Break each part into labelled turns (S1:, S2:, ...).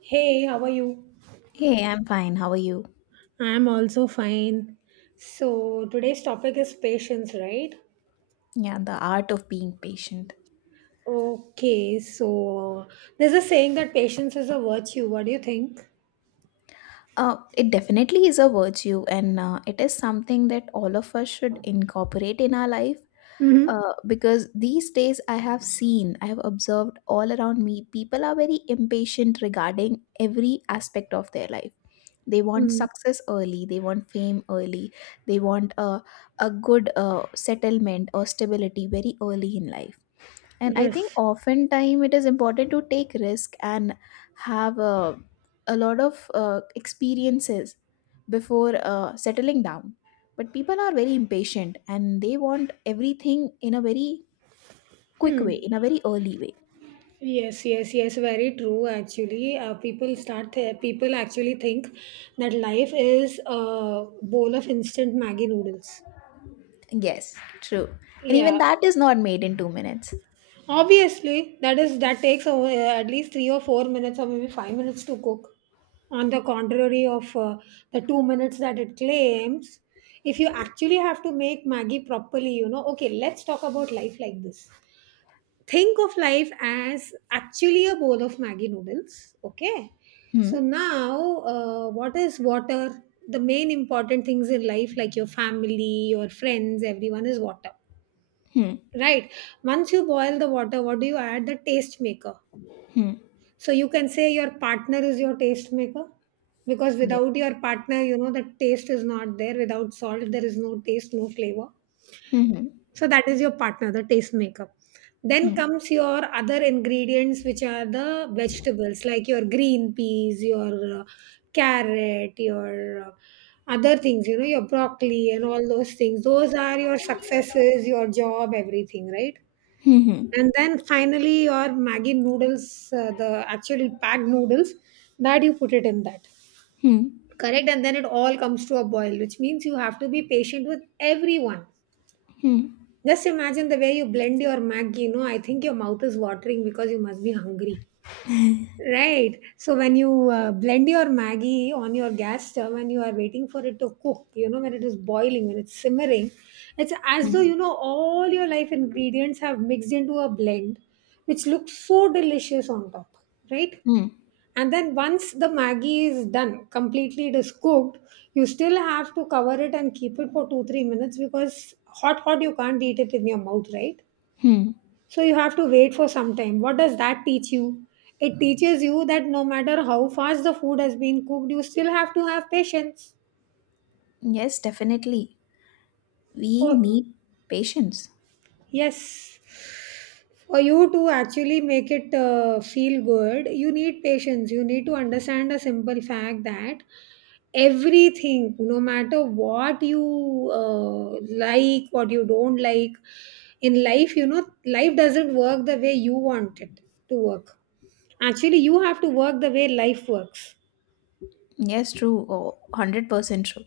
S1: Hey, how are you?
S2: Hey, I'm fine. How are you?
S1: I'm also fine. So, today's topic is patience, right?
S2: Yeah, the art of being patient.
S1: Okay, so there's a saying that patience is a virtue. What do you think?
S2: It definitely is a virtue, and it is something that all of us should incorporate in our life.
S1: Mm-hmm.
S2: Because these days, I have observed all around me, people are very impatient regarding every aspect of their life. They want
S1: Mm.
S2: success early, they want fame early, they want a good settlement or stability very early in life, and I think
S1: Yes.
S2: oftentimes it is important to take risk and have a lot of experiences before settling down. But people are very impatient and they want everything in a very quick
S1: Hmm.
S2: way, in a very early way.
S1: Yes, yes, yes, very true actually. People actually think that life is a bowl of instant Maggie noodles.
S2: Yes, true. And
S1: Yeah,
S2: even that is not made in 2 minutes.
S1: obviously, that takes at least 3 or 4 minutes or maybe 5 minutes to cook. On the contrary of the 2 minutes that it claims, if you actually have to make Maggie properly, okay, let's talk about life like this. Think of life as actually a bowl of Maggie noodles. Okay, so
S2: Hmm.
S1: now what is water? The main important things in life, like your family, your friends, everyone, is water.
S2: Hmm.
S1: Right. Once you boil the water, what do you add? The taste maker.
S2: Hmm.
S1: So you can say your partner is your taste maker, because
S2: Yeah.
S1: without your partner, the taste is not there. Without salt, there is no taste, no flavor.
S2: Hmm.
S1: So that is your partner, the taste maker. Then
S2: Hmm.
S1: comes your other ingredients, which are the vegetables, like your green peas, your carrot, your other things, your broccoli and all those things. Those are your successes, your job, everything, right?
S2: Hmm.
S1: And then finally your maggi noodles, the actual packed noodles that you put it in that.
S2: Hmm. Hmm.
S1: Correct. And then it all comes to a boil, which means you have to be patient with everyone.
S2: Hmm. Hmm.
S1: Just imagine the way you blend your maggi. I think your mouth is watering because you must be hungry. Right. So when you blend your Maggie on your gas stove and you are waiting for it to cook, when it is boiling, when it's simmering, it's as though,
S2: Hmm.
S1: all your life ingredients have mixed into a blend, which looks so delicious on top, right?
S2: Hmm.
S1: And then once the Maggie is done, completely it is cooked, you still have to cover it and keep it for 2, 3 minutes, because hot, hot, you can't eat it in your mouth, right?
S2: Hmm.
S1: So you have to wait for some time. What does that teach you? It teaches you that no matter how fast the food has been cooked, you still have to have patience.
S2: Yes, definitely, we
S1: For
S2: need patience.
S1: Yes. For you to actually make it, feel good, you need patience. You need to understand a simple fact that everything, no matter what you like, what you don't like in life. Life doesn't work the way you want it to work. Actually, you have to work the way life works.
S2: Yes, true. Oh, 100% true.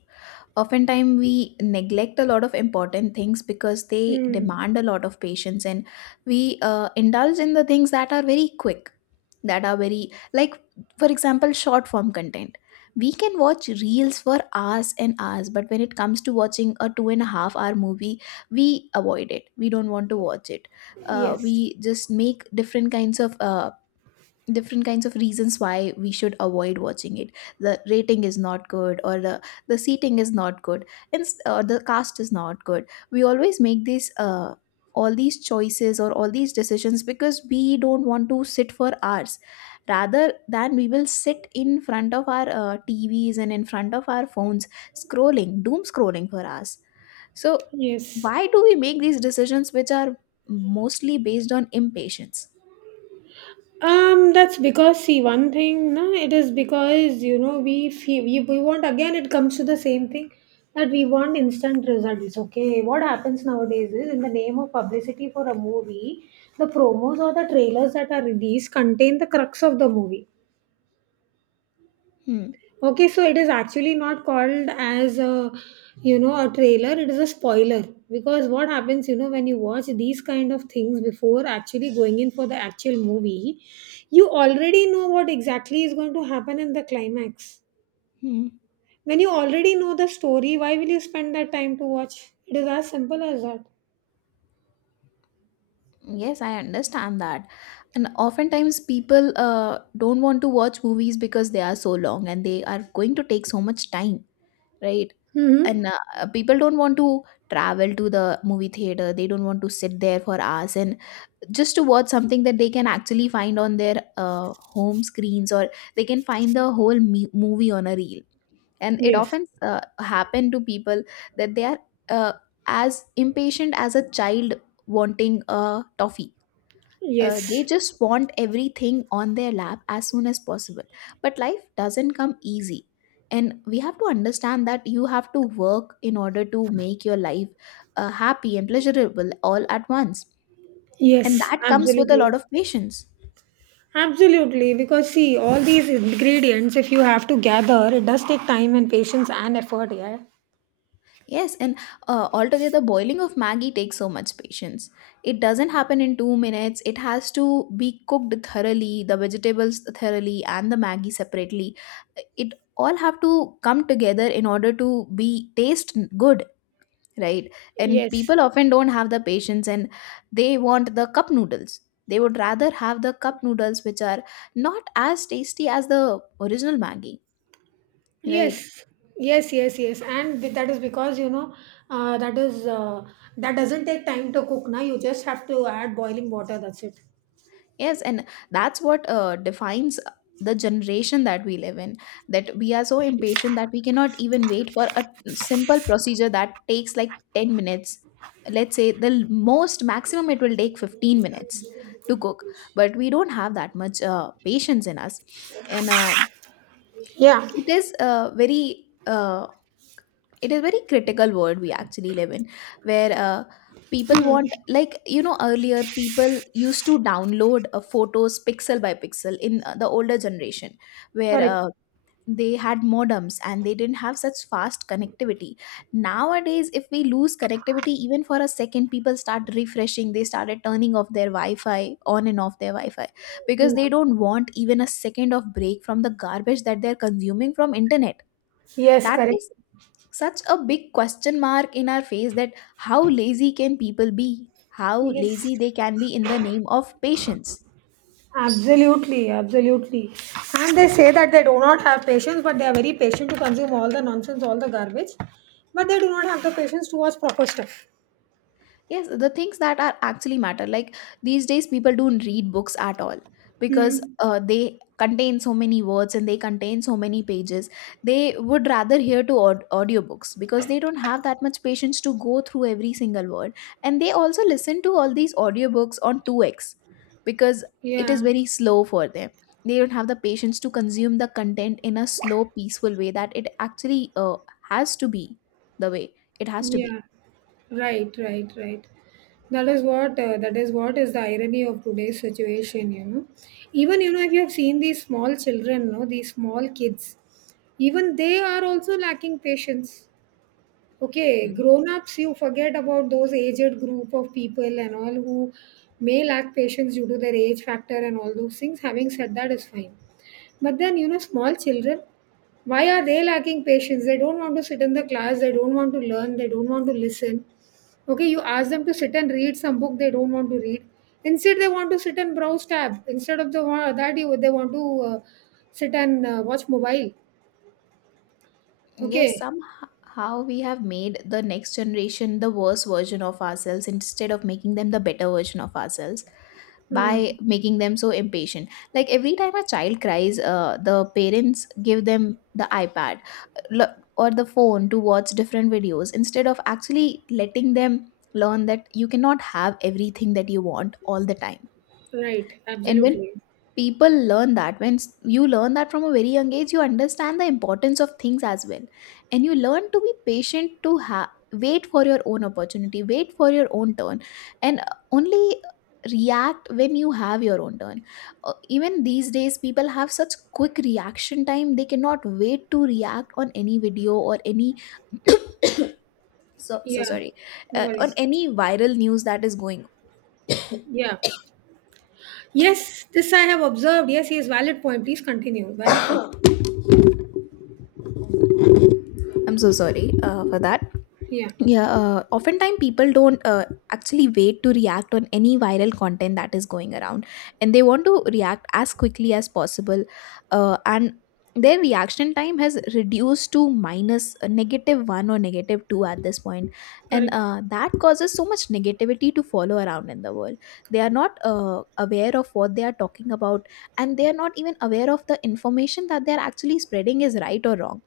S2: Oftentimes, we neglect a lot of important things because they
S1: Mm.
S2: demand a lot of patience, and we indulge in the things that are very quick, that are very, like, for example, short form content. We can watch reels for hours and hours, but when it comes to watching a two and a half hour movie, we avoid it. We don't want to watch it.
S1: Yes.
S2: We just make different kinds of reasons why we should avoid watching it. The rating is not good, or the seating is not good, and or the cast is not good. We always make these choices, or all these decisions, because we don't want to sit for hours. Rather, than we will sit in front of our TVs and in front of our phones, scrolling, doom scrolling for us. So
S1: Yes.
S2: why do we make these decisions, which are mostly based on impatience?
S1: That's because, see, one thing, no, it is because we want. Again, it comes to the same thing, that we want instant results. Okay, what happens nowadays is, in the name of publicity for a movie, the promos or the trailers that are released contain the crux of the movie.
S2: Hmm.
S1: Okay, so it is actually not called as a you know a trailer, it is a spoiler, because what happens, when you watch these kind of things before actually going in for the actual movie, you already know what exactly is going to happen in the climax.
S2: Hmm.
S1: When you already know the story, why will you spend that time to watch? It is as simple as that.
S2: Yes, I understand that. And oftentimes people don't want to watch movies because they are so long and they are going to take so much time, right?
S1: Mm-hmm.
S2: And people don't want to travel to the movie theater. They don't want to sit there for hours, and just to watch something that they can actually find on their home screens, or they can find the whole movie on a reel. And it
S1: Yes.
S2: often happen to people that they are uh, as impatient as a child wanting a toffee. Uh, they
S1: Yes.
S2: just want everything on their lap as soon as possible, but life doesn't come easy, and we have to understand that you have to work in order to make your life happy and pleasurable all at once, and
S1: Yes,
S2: that comes with a
S1: absolutely.
S2: lot of patience.
S1: Absolutely, because see, all these ingredients, if you have to gather, it does take time and patience and effort, yeah.
S2: Yes, and altogether, boiling of Maggi takes so much patience. It doesn't happen in 2 minutes. It has to be cooked thoroughly, the vegetables thoroughly, and the Maggi separately. It all have to come together in order to be taste good, right? And
S1: Yes,
S2: people often don't have the patience, and they want the cup noodles. They would rather have the cup noodles, which are not as tasty as the original Maggi,
S1: yes,
S2: right?
S1: yes, yes, yes, and that is because, uh, that is uh, that doesn't take time to cook. Now you just have to add boiling water. That's it.
S2: Yes, and that's what defines the generation that we live in. That we are so impatient that we cannot even wait for a simple procedure that takes like 10 minutes. Let's say the most maximum it will take 15 minutes to cook, but we don't have that much patience in us. And
S1: Yeah,
S2: it is uh, very uh, it is very critical world we actually live in, where people want, like, you know, earlier people used to download photos pixel by pixel in the older generation, where
S1: correct.
S2: they had modems and they didn't have such fast connectivity. Nowadays, if we lose connectivity even for a second, people start refreshing, they started turning off their wi-fi, on and off their wi-fi, because
S1: Yeah.
S2: they don't want even a second of break from the garbage that they're consuming from internet.
S1: Yes,
S2: That
S1: correct.
S2: is such a big question mark in our face, that how lazy can people be? How
S1: Yes,
S2: lazy they can be in the name of patience?
S1: absolutely, absolutely. And they say that they do not have patience, but they are very patient to consume all the nonsense, all the garbage. But they do not have the patience to watch proper stuff.
S2: Yes, the things that are actually matter. Like, these days, people don't read books at all because
S1: Hmm.
S2: they contain so many words and they contain so many pages. They would rather hear to audiobooks because they don't have that much patience to go through every single word. And they also listen to all these audiobooks on 2x because it is
S1: Yeah.
S2: very slow for them. They don't have the patience to consume the content in a slow, peaceful way that it actually has to be, the way it has to be.
S1: Yeah. Right, right, right. That is what, is the irony of today's situation. Even, if you have seen these small children, no, these small kids, even they are also lacking patience. Okay, grown-ups, you forget about those aged group of people and all, who may lack patience due to their age factor and all those things. Having said that is fine. But then, small children, why are they lacking patience? They don't want to sit in the class, they don't want to learn, they don't want to listen. Okay, you ask them to sit and read some book, they don't want to read. Instead, they want to sit and browse tab. Instead of the one that, you they want to sit and watch mobile.
S2: Yes,
S1: Okay.
S2: somehow we have made the next generation the worse version of ourselves instead of making them the better version of ourselves
S1: Hmm.
S2: by making them so impatient. Like every time a child cries, the parents give them the iPad or the phone to watch different videos instead of actually letting them learn that you cannot have everything that you want all the time.
S1: Right.
S2: And when
S1: Absolutely.
S2: people learn that when s- you learn that from a very young age, you understand the importance of things as well, and you learn to be patient, to wait for your own opportunity, wait for your own turn, and only react when you have your own turn. Even these days people have such quick reaction time, they cannot wait to react on any video or any so
S1: Yeah,
S2: sorry,
S1: no
S2: on
S1: worries.
S2: any viral news that is going.
S1: Yeah. Yes, this I have observed. Yes, yes, valid point. Please continue. Valid point.
S2: I'm so sorry for that.
S1: Yeah,
S2: Yeah, oftentimes people don't actually wait to react on any viral content that is going around, and they want to react as quickly as possible. And their reaction time has reduced to minus, negative one or negative two at this point, and
S1: correct,
S2: that causes so much negativity to follow around in the world. They are not aware of what they are talking about, and they are not even aware of the information that they are actually spreading is right or wrong.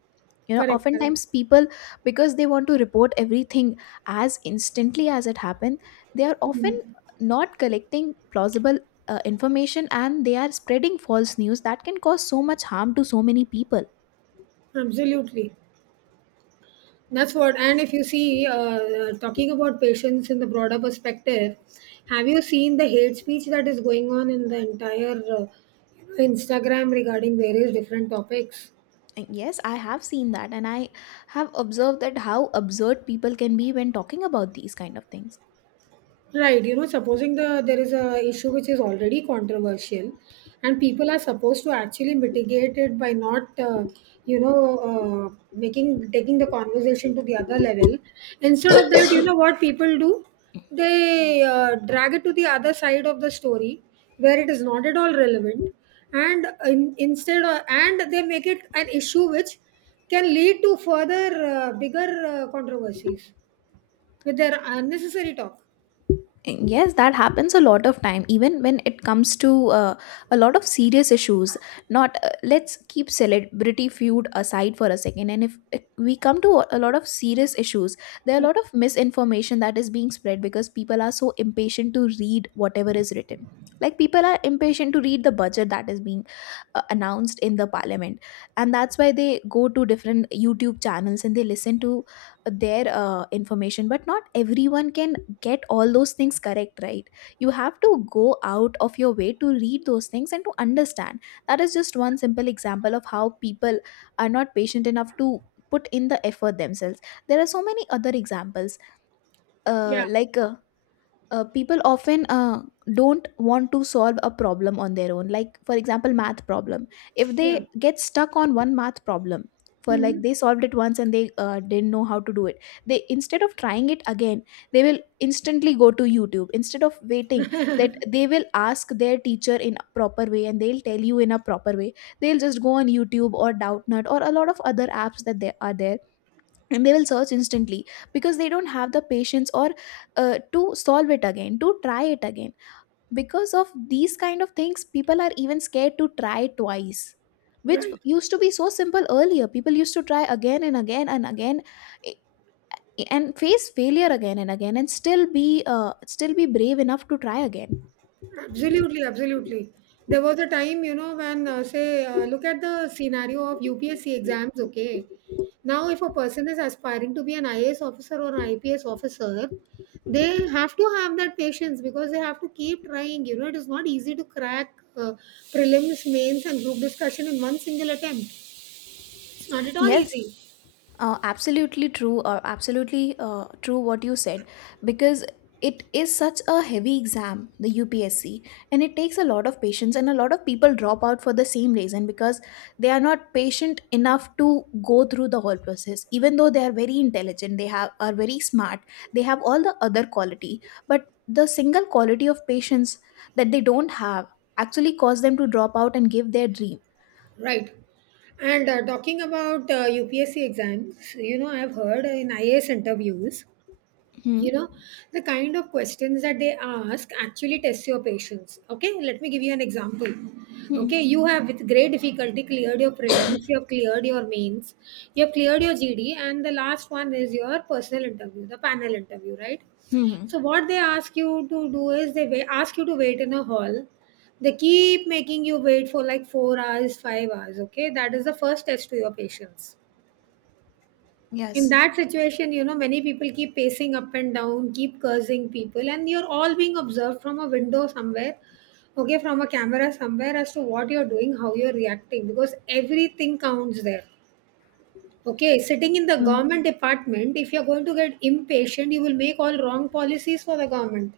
S2: You know,
S1: correct, correct.
S2: oftentimes people, because they want to report everything as instantly as it happened, they are often not collecting plausible information, and they are spreading false news that can cause so much harm to so many people.
S1: Absolutely. That's what. And if you see, talking about patients in the broader perspective, have you seen the hate speech that is going on in the entire Instagram regarding various different topics?
S2: And yes, I have seen that, and I have observed that how absurd people can be when talking about these kind of things.
S1: Right. Supposing there is a issue which is already controversial, and people are supposed to actually mitigate it, by not, you know, making taking the conversation to the other level. Instead of that, you know what people do? They drag it to the other side of the story, where it is not at all relevant, and instead, and they make it an issue which can lead to further bigger controversies with their unnecessary talk.
S2: Yes, that happens a lot of time, even when it comes to a lot of serious issues. Not let's keep celebrity feud aside for a second, and if we come to a lot of serious issues, there are a lot of misinformation that is being spread because people are so impatient to read whatever is written. Like, people are impatient to read the budget that is being announced in the parliament, and that's why they go to different YouTube channels and they listen to their information, but not everyone can get all those things correct, right? You have to go out of your way to read those things and to understand. That is just one simple example of how people are not patient enough to put in the effort themselves. There are so many other examples, uh,
S1: Yeah.
S2: like uh, people often don't want to solve a problem on their own. Like, for example, math problem. If
S1: Yeah.
S2: they get stuck on one math problem, for
S1: Mhm.
S2: like, they solved it once and they didn't know how to do it, they, instead of trying it again, they will instantly go to YouTube. Instead of waiting, that they will ask their teacher in a proper way and they'll tell you in a proper way, they'll just go on YouTube or Doubtnut or a lot of other apps that they are there, and they will search instantly because they don't have the patience, or to solve it again, to try it again. Because of these kind of things, people are even scared to try twice, which used to be so simple. Earlier, people used to try again and again and again, eh, and face failure again and again, and still be still be brave enough to try again.
S1: Absolutely, absolutely. There was a time, look at the scenario of UPSC exams, okay? Now, if a person is aspiring to be an IAS officer or an IPS officer, they have to have that patience, because they have to keep trying. It is not easy to crack, prelims, mains, and group discussion in one single attempt. It's not at all
S2: Yes,
S1: easy.
S2: absolutely true, or absolutely true what you said, because it is such a heavy exam, the UPSC, and it takes a lot of patience, and a lot of people drop out for the same reason because they are not patient enough to go through the whole process. Even though they are very intelligent, they have are very smart, they have all the other quality, but the single quality of patience that they don't have actually cause them to drop out and give their dream.
S1: Right. And talking about UPSC exams, I've heard in IAS interviews,
S2: Hmm.
S1: you know the kind of questions that they ask actually test your patience. Okay, let me give you an example.
S2: Hmm.
S1: Okay, you have with great difficulty cleared your prelims, you have cleared your mains, you have cleared your GD, and the last one is your personal interview, the panel interview, right?
S2: Hmm. Hmm.
S1: So what they ask you to do is, they ask you to wait in a hall. They keep making you wait for like 4 hours, 5 hours. Okay, that is the first test to your patience. In
S2: Yes.
S1: that situation, many people keep pacing up and down, keep cursing people, and you're all being observed from a window somewhere, okay, from a camera somewhere, as to what you're doing, how you're reacting, because everything counts there. Okay, sitting in the
S2: Hmm.
S1: government department, if you're going to get impatient, you will make all wrong policies for the government.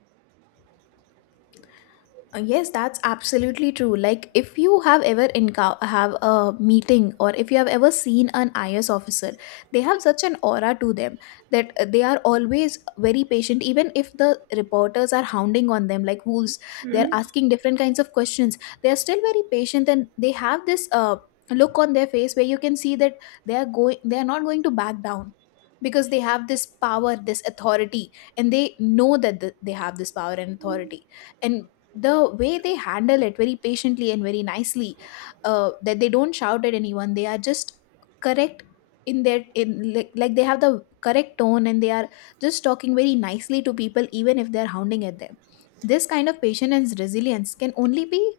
S2: Yes, that's absolutely true. Like, if you have ever encounter have a meeting, or if you have ever seen an IS officer, they have such an aura to them that they are always very patient. Even if the reporters are hounding on them like wolves, they are
S1: Hmm?
S2: asking different kinds of questions. They are still very patient, and they have this look on their face where you can see that they are going. They are not going to back down because they have this power, this authority, and they know that they have this power and authority, and the way they handle it very patiently and very nicely. That they don't shout at anyone, they are just correct in their in like they have the correct tone, and they are just talking very nicely to people even if they're hounding at them. This kind of patience and resilience can only be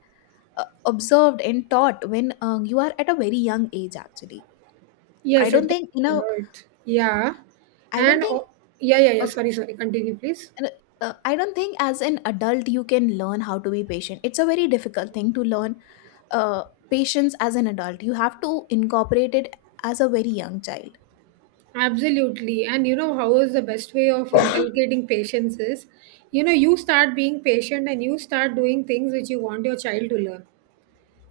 S2: observed and taught when you are at a very young age actually. I
S1: Yes, it
S2: don't
S1: can
S2: think you know
S1: hurt, yeah.
S2: I don't
S1: and
S2: think
S1: Oh, yeah, yeah, yeah.
S2: Okay.
S1: Sorry, sorry, continue please.
S2: uh, I don't think as an adult you can learn how to be patient. It's a very difficult thing to learn. uh, Patience as an adult. You have to incorporate it as a very young child.
S1: Absolutely. And you know how is the best way of inculcating patience is, you start being patient and you start doing things which you want your child to learn.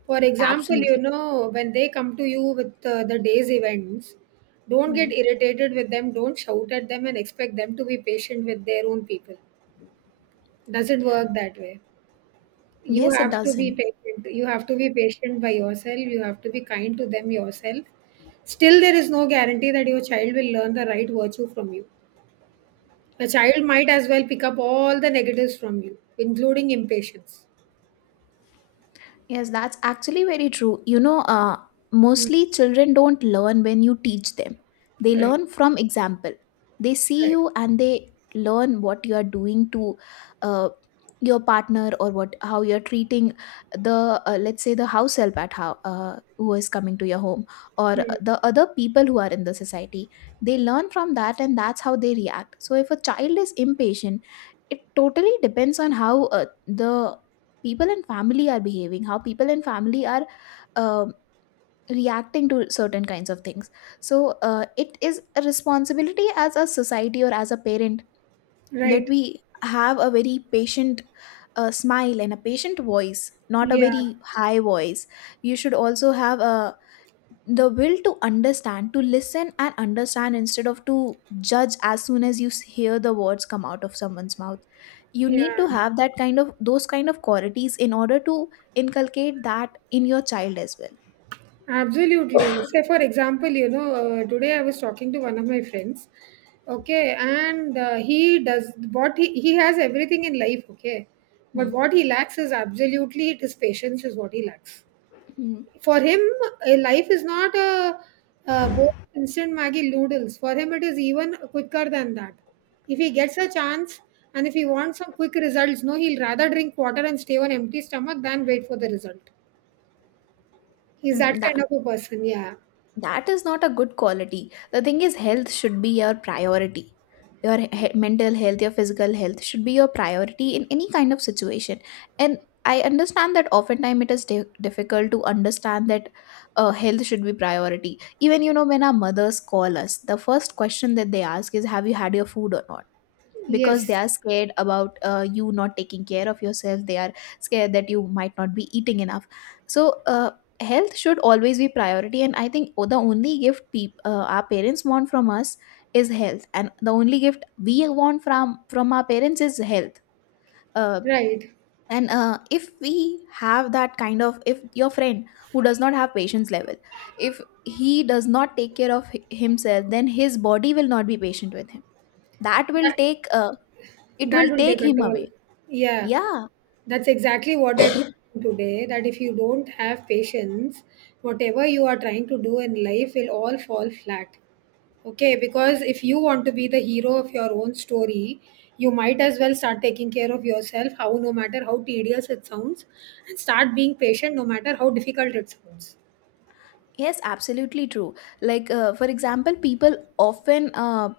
S1: For example,
S2: Absolutely.
S1: when they come to you with the day's events, don't get
S2: Hmm.
S1: irritated with them, don't shout at them, and expect them to be patient with their own people. Doesn't work that way. You
S2: Yes, it
S1: have to
S2: does.
S1: be patient. You have to be patient by yourself. You have to be kind to them yourself. Still, there is no guarantee that your child will learn the right virtue from you. A child might as well pick up all the negatives from you, including impatience.
S2: Yes, that's actually very true. You know,
S1: Mm.
S2: mostly children don't learn when you teach them. They
S1: Right,
S2: learn from example. They see
S1: right.
S2: you and they learn what you are doing to uh, your partner, or what how you're treating the let's say the house help at how who is coming to your home, or
S1: Mm.
S2: the other people who are in the society. They learn from that, and that's how they react. So if a child is impatient, it totally depends on how the people and family are behaving, how people and family are um reacting to certain kinds of things. So it is a responsibility, as a society or as a parent, that
S1: Right.
S2: we have a very patient smile and a patient voice, not a
S1: Yeah,
S2: very high voice. You should also have a the will to understand, to listen and understand, instead of to judge as soon as you hear the words come out of someone's mouth. You need to
S1: yeah.
S2: have that kind of those kind of qualities in order to inculcate that in your child as well.
S1: Absolutely. Say, for example, today I was talking to one of my friends, okay, and he does what he has everything in life, okay, but
S2: Hmm.
S1: what he lacks is absolutely it is patience, is what he lacks.
S2: Hmm.
S1: For him, life is not a bowl of instant Maggie noodles. For him, it is even quicker than that. If he gets a chance, and if he wants some quick results, no, he'll rather drink water and stay on empty stomach than wait for the result. He's
S2: Hmm.
S1: that kind
S2: That
S1: of a person. Yeah.
S2: that is not a good quality. The thing is, health should be your priority. Your mental health, your physical health should be your priority in any kind of situation. And I understand that oftentimes it is difficult to understand that health should be priority. Even, you know, when our mothers call us, the first question that they ask is, have you had your food or not? Because they
S1: Yes.
S2: are scared about you not taking care of yourself. They are scared that you might not be eating enough. So health should always be priority, and I think the only gift our parents want from us is health, and the only gift we want from our parents is health. uh,
S1: Right.
S2: and if we have that kind of if your friend who does not have patience level, if he does not take care of himself, then his body will not be patient with him. That will
S1: That,
S2: take It
S1: That
S2: will
S1: will take
S2: take
S1: a
S2: him
S1: toll.
S2: away.
S1: Yeah,
S2: Yeah.
S1: that's exactly what I told him today. That if you don't have patience, whatever you are trying to do in life will all fall flat. Okay, because if you want to be the hero of your own story, you might as well start taking care of yourself, how no matter how tedious it sounds, and start being patient no matter how difficult it sounds.
S2: Yes, absolutely true. Like, for example, people often,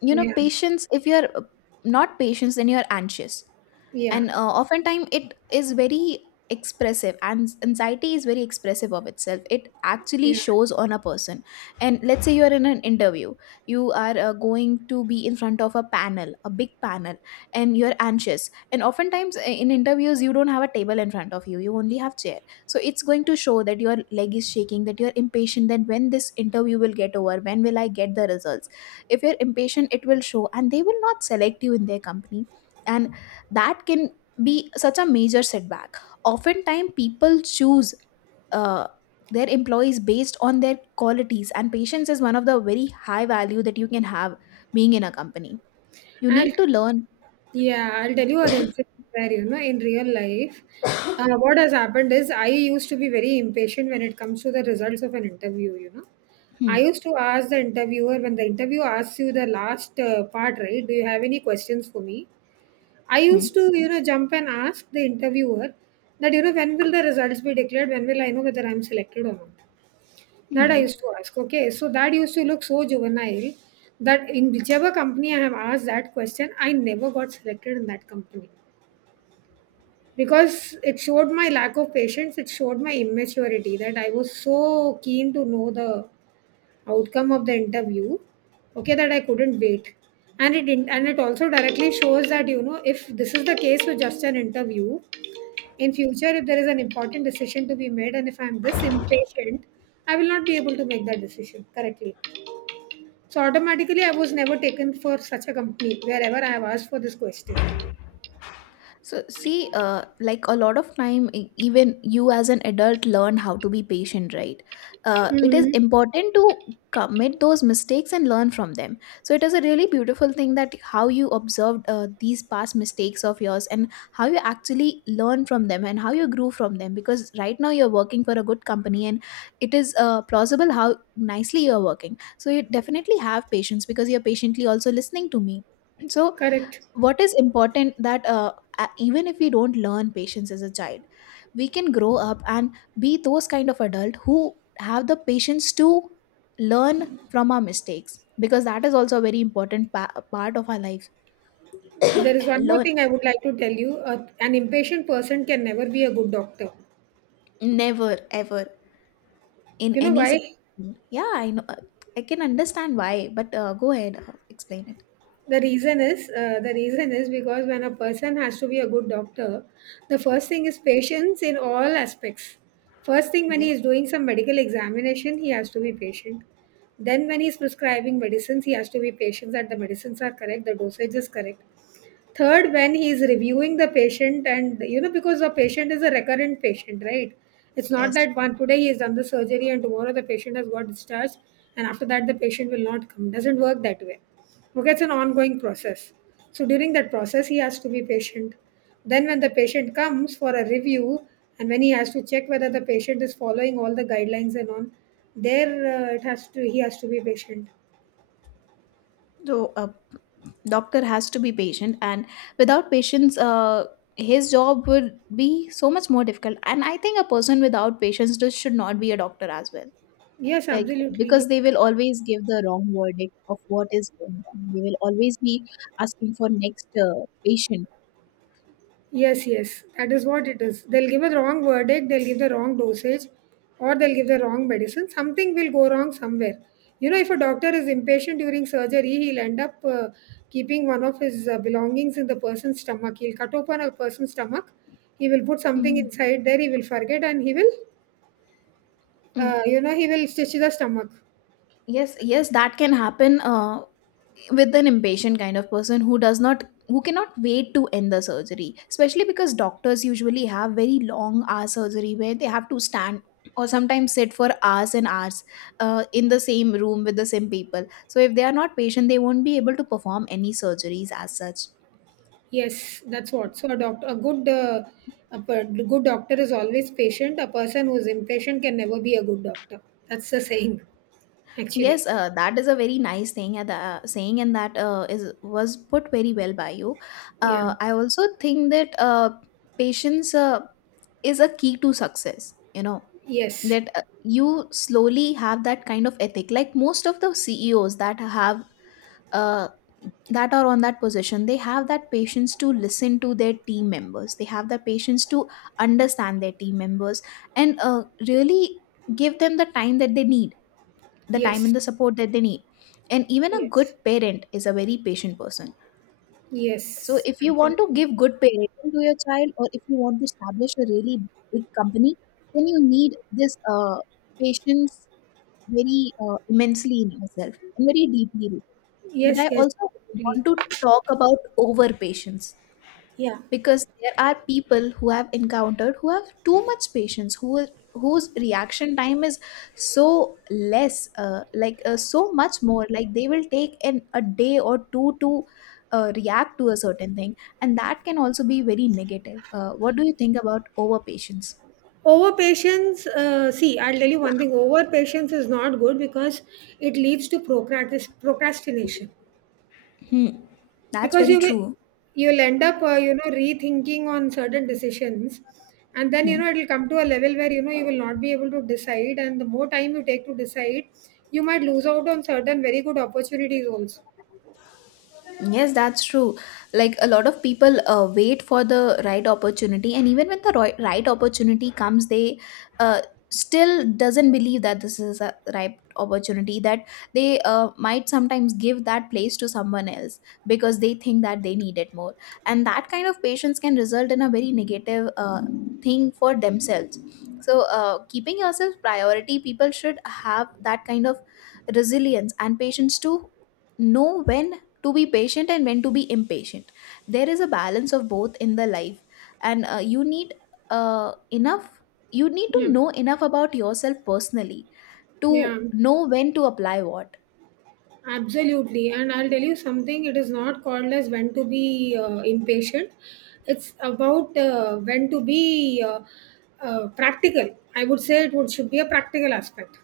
S2: you know,
S1: Yeah,
S2: patience, if you're not patient, then you're anxious,
S1: yeah,
S2: and oftentimes it is very expressive, and anxiety is very expressive of itself. It actually
S1: yeah.
S2: shows on a person. And let's say you are in an interview, you are going to be in front of a panel, a big panel, and you're anxious. And oftentimes, in interviews you don't have a table in front of you, you only have chair, so it's going to show that your leg is shaking, that you're impatient, that when this interview will get over, when will I get the results. If you're impatient, it will show, and they will not select you in their company. And that can be such a major setback. Oftentimes people choose uh, their employees based on their qualities, and patience is one of the very high value that you can have. Being in a company, you
S1: And
S2: need to learn.
S1: yeah, I'll tell you an incident where, you know, in real life, what has happened is I used to be very impatient when it comes to the results of an interview, you know. I
S2: Hmm.
S1: used to ask the interviewer when the interview asks you the last part, right? Do you have any questions for me? I
S2: Hmm.
S1: used to, you know, jump and ask the interviewer that, you know, when will the results be declared? When will I know whether I'm selected or not? That I
S2: Hmm.
S1: used to ask. Okay, so that used to look so juvenile that in whichever company I have asked that question, I never got selected in that company because it showed my lack of patience. It showed my immaturity that I was so keen to know the outcome of the interview. Okay, that I couldn't wait, and it didn't, and it also directly shows that you know if this is the case with just an interview, in future if there is an important decision to be made, and if I'm this impatient, I will not be able to make that decision correctly. So automatically, I was never taken for such a company wherever I have asked for this question.
S2: So, see, like a lot of time, even you as an adult learn how to be patient, right? It is
S1: Hmm.
S2: important to commit those mistakes and learn from them. So, it is a really beautiful thing that how you observed these past mistakes of yours, and how you actually learn from them and how you grew from them. Because right now you're working for a good company, and it is plausible how nicely you're working. So, you definitely have patience because you're patiently also listening to me. So,
S1: Correct.
S2: what is important that even if we don't learn patience as a child, we can grow up and be those kind of adult who have the patience to learn from our mistakes, because that is also a very important part of our life.
S1: There is one more
S2: Learn.
S1: thing I would like to tell you. An impatient person can never be a good doctor.
S2: Never ever, in
S1: You know
S2: any
S1: why?
S2: situation, yeah, I know. I can understand why, but go ahead, explain it.
S1: The reason is because when a person has to be a good doctor, the first thing is patience in all aspects. First thing when he
S2: Yes.
S1: is doing some medical examination, he has to be patient. Then when he is prescribing medicines, he has to be patient that the medicines are correct, the dosage is correct. Third, when he is reviewing the patient, and you know, because the patient is a recurrent patient, right? It's not
S2: Yes.
S1: that one today he has done the surgery and tomorrow the patient has got discharged, and after that the patient will not come. Doesn't work that way. Okay, it's an ongoing process. So during that process, he has to be patient. Then, when the patient comes for a review, and when he has to check whether the patient is following all the guidelines and on, there it has to he has to be patient.
S2: So a doctor has to be patient, and without patience, his job would be so much more difficult. And I think a person without patience just should not be a doctor as well.
S1: Yes,
S2: Like,
S1: absolutely.
S2: because they will always give the wrong verdict of what is going on. They will always be asking for next patient.
S1: Yes, yes, that is what it is. They'll give a wrong verdict, they'll give the wrong dosage, or they'll give the wrong medicine. Something will go wrong somewhere. You know, if a doctor is impatient during surgery, he'll end up keeping one of his belongings in the person's stomach. He'll cut open a person's stomach, he will put something
S2: Mm,
S1: inside there, he will forget, and he will,
S2: mm.
S1: you know, he will stitch the stomach.
S2: Yes, yes, that can happen. With an impatient kind of person, who does not who cannot wait to end the surgery, especially because doctors usually have very long hour surgery where they have to stand or sometimes sit for hours and hours, in the same room with the same people. So if they are not patient, they won't be able to perform any surgeries as such.
S1: Yes, that's what. So a doctor, a good doctor is always patient. A person who is impatient can never be a good doctor. That's the saying. Actually,
S2: Yes, that is a very nice thing, at the, saying, and that is was put very well by you.
S1: yeah,
S2: I also think that, patience, is a key to success, you know,
S1: yes,
S2: that, you slowly have that kind of ethic. Like most of the CEOs uh, that are on that position, they have that patience to listen to their team members, they have the patience to understand their team members, and really give them the time that they need, the time
S1: yes,
S2: and the support that they need. And even a
S1: yes,
S2: good parent is a very patient person. So
S1: yes,
S2: if you want to
S1: absolutely,
S2: give good parenting to your child, or if you want to establish a really big company, then you need this patience very immensely in myself and very deeply rooted. But
S1: yes,
S2: I
S1: yes,
S2: also
S1: absolutely.
S2: want to talk about over patience,
S1: Yeah.
S2: because there are people who have encountered, who have too much patience, whose reaction time is so less, like, so much more. Like they will take an a day or two to react to a certain thing, and that can also be very negative. What do you think about over patience?
S1: Over patience, see, I'll tell you one thing. Over patience is not good because it leads to procrastination.
S2: Hmm. That's
S1: Because
S2: very
S1: you will,
S2: true.
S1: you'll end up, you know, rethinking on certain decisions, and then you
S2: Hmm.
S1: know it'll come to a level where you know you will not be able to decide, and the more time you take to decide, you might lose out on certain very good opportunities also.
S2: Yes, that's true. Like a lot of people wait for the right opportunity, and even when the right opportunity comes, they uh, still doesn't believe that this is a right opportunity. That they might sometimes give that place to someone else, because they think that they need it more, and that kind of patience can result in a very negative thing for themselves. So, keeping yourself priority, people should have that kind of resilience and patience to know when to be patient and when to be impatient. There is a balance of both in the life, and uh, enough you need to
S1: Yeah.
S2: know enough about yourself personally to
S1: Yeah,
S2: know when to apply what.
S1: absolutely. And I'll tell you something, it is not called as when to be impatient. It's about when to be practical. I would say it would, should be a practical aspect.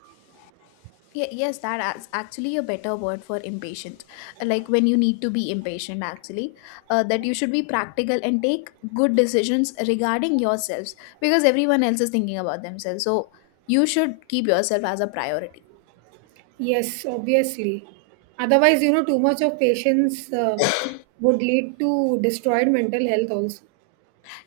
S2: Yes, that is actually a better word for impatient. Like, when you need to be impatient, actually, that you should be practical and take good decisions regarding yourselves, because everyone else is thinking about themselves, so you should keep yourself as a priority.
S1: Yes, obviously. Otherwise, you know, too much of patience would lead to destroyed mental health also.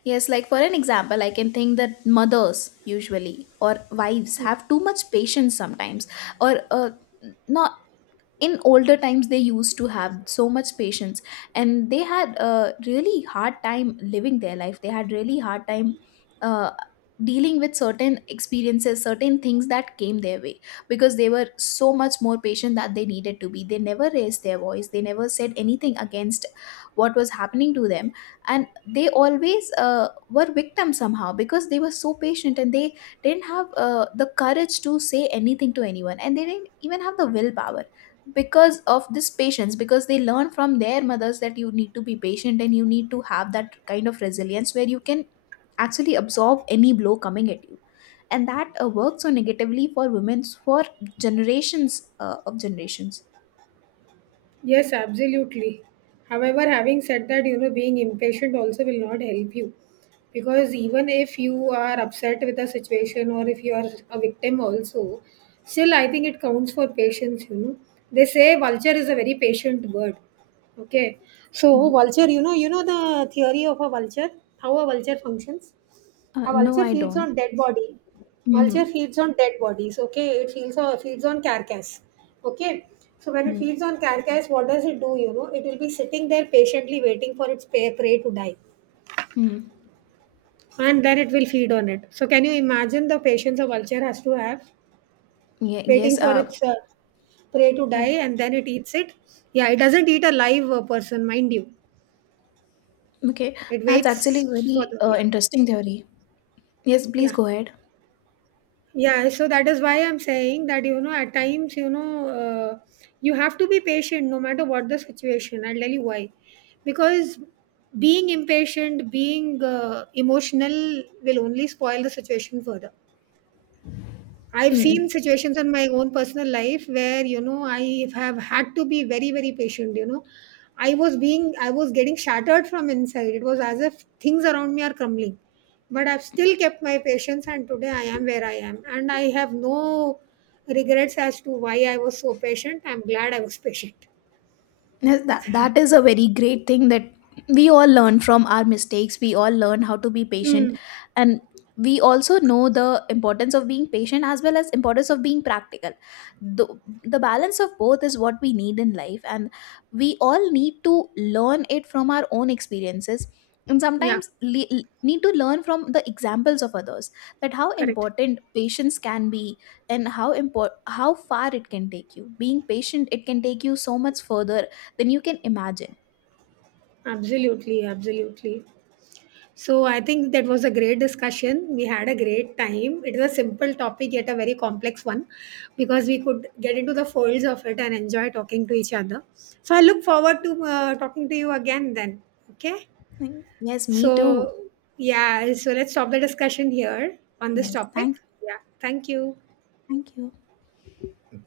S2: Yes, like for an example, I can think that mothers usually, or wives, have too much patience sometimes, or, no, in older times they used to have so much patience, and they had a really hard time living their life. They had really hard time uh, dealing with certain experiences, certain things that came their way, because they were so much more patient that they needed to be. They never raised their voice, they never said anything against what was happening to them, and they always were victims somehow, because they were so patient and they didn't have the courage to say anything to anyone, and they didn't even have the willpower because of this patience, because they learn from their mothers that you need to be patient, and you need to have that kind of resilience where you can actually absorb any blow coming at you. And that works so negatively for women for generations, of generations.
S1: Yes, absolutely. However, having said that, you know, being impatient also will not help you. Because even if you are upset with a situation or if you are a victim also, still I think it counts for patience, you know. They say vulture is a very patient bird. Okay. So vulture,
S2: Mm.
S1: you know the theory of a vulture, how a vulture functions? A
S2: No,
S1: vulture
S2: I
S1: feeds
S2: don't.
S1: on dead body.
S2: Mm-hmm.
S1: Vulture feeds on dead bodies. Okay, it feeds on carcass. Okay, so when it feeds on carcass, what does it do? You know, it will be sitting there patiently waiting for its prey to die,
S2: Hmm.
S1: and then it will feed on it. So can you imagine the patience a vulture has to have
S2: Yeah,
S1: waiting
S2: yes,
S1: for its prey to
S2: it
S1: die, and then it eats it? Yeah, it doesn't eat a live person, mind you.
S2: okay,
S1: It
S2: that's actually
S1: waits for
S2: very
S1: the yeah
S2: interesting theory. Yes, please
S1: yeah.
S2: go ahead.
S1: Yeah, so that is why I'm saying that you know at times you know, you have to be patient no matter what the situation. I'll tell you why. Because being impatient, being emotional will only spoil the situation further. I've seen
S2: Mm.
S1: situations in my own personal life where, you know, I have had to be very, very patient. You know, I was getting shattered from inside. It was as if things around me are crumbling. But I've still kept my patience, and today I am where I am. And I have no regrets as to why I was so patient. I'm glad I was patient.
S2: Yes, that is a very great thing, that we all learn from our mistakes. We all learn how to be patient.
S1: Mm,
S2: And we also know the importance of being patient, as well as importance of being practical. The, the balance of both is what we need in life. And we all need to learn it from our own experiences. And
S1: yeah,
S2: sometimes need to learn from the examples of others, that how
S1: correct.
S2: important patience can be, and how important, how far it can take you, being patient, it can take you so much further then you can imagine.
S1: Absolutely, absolutely. So I think that was a great discussion. We had a great time. It was a simple topic yet a very complex one because we could get into the folds of it and enjoy talking to each other. So I look forward to talking to you again then. Okay.
S2: Like, yes, me too.
S1: So yeah, so let's stop the discussion here on this
S2: Yes,
S1: topic.
S2: thank you.
S1: Yeah. Thank you.
S2: Thank you.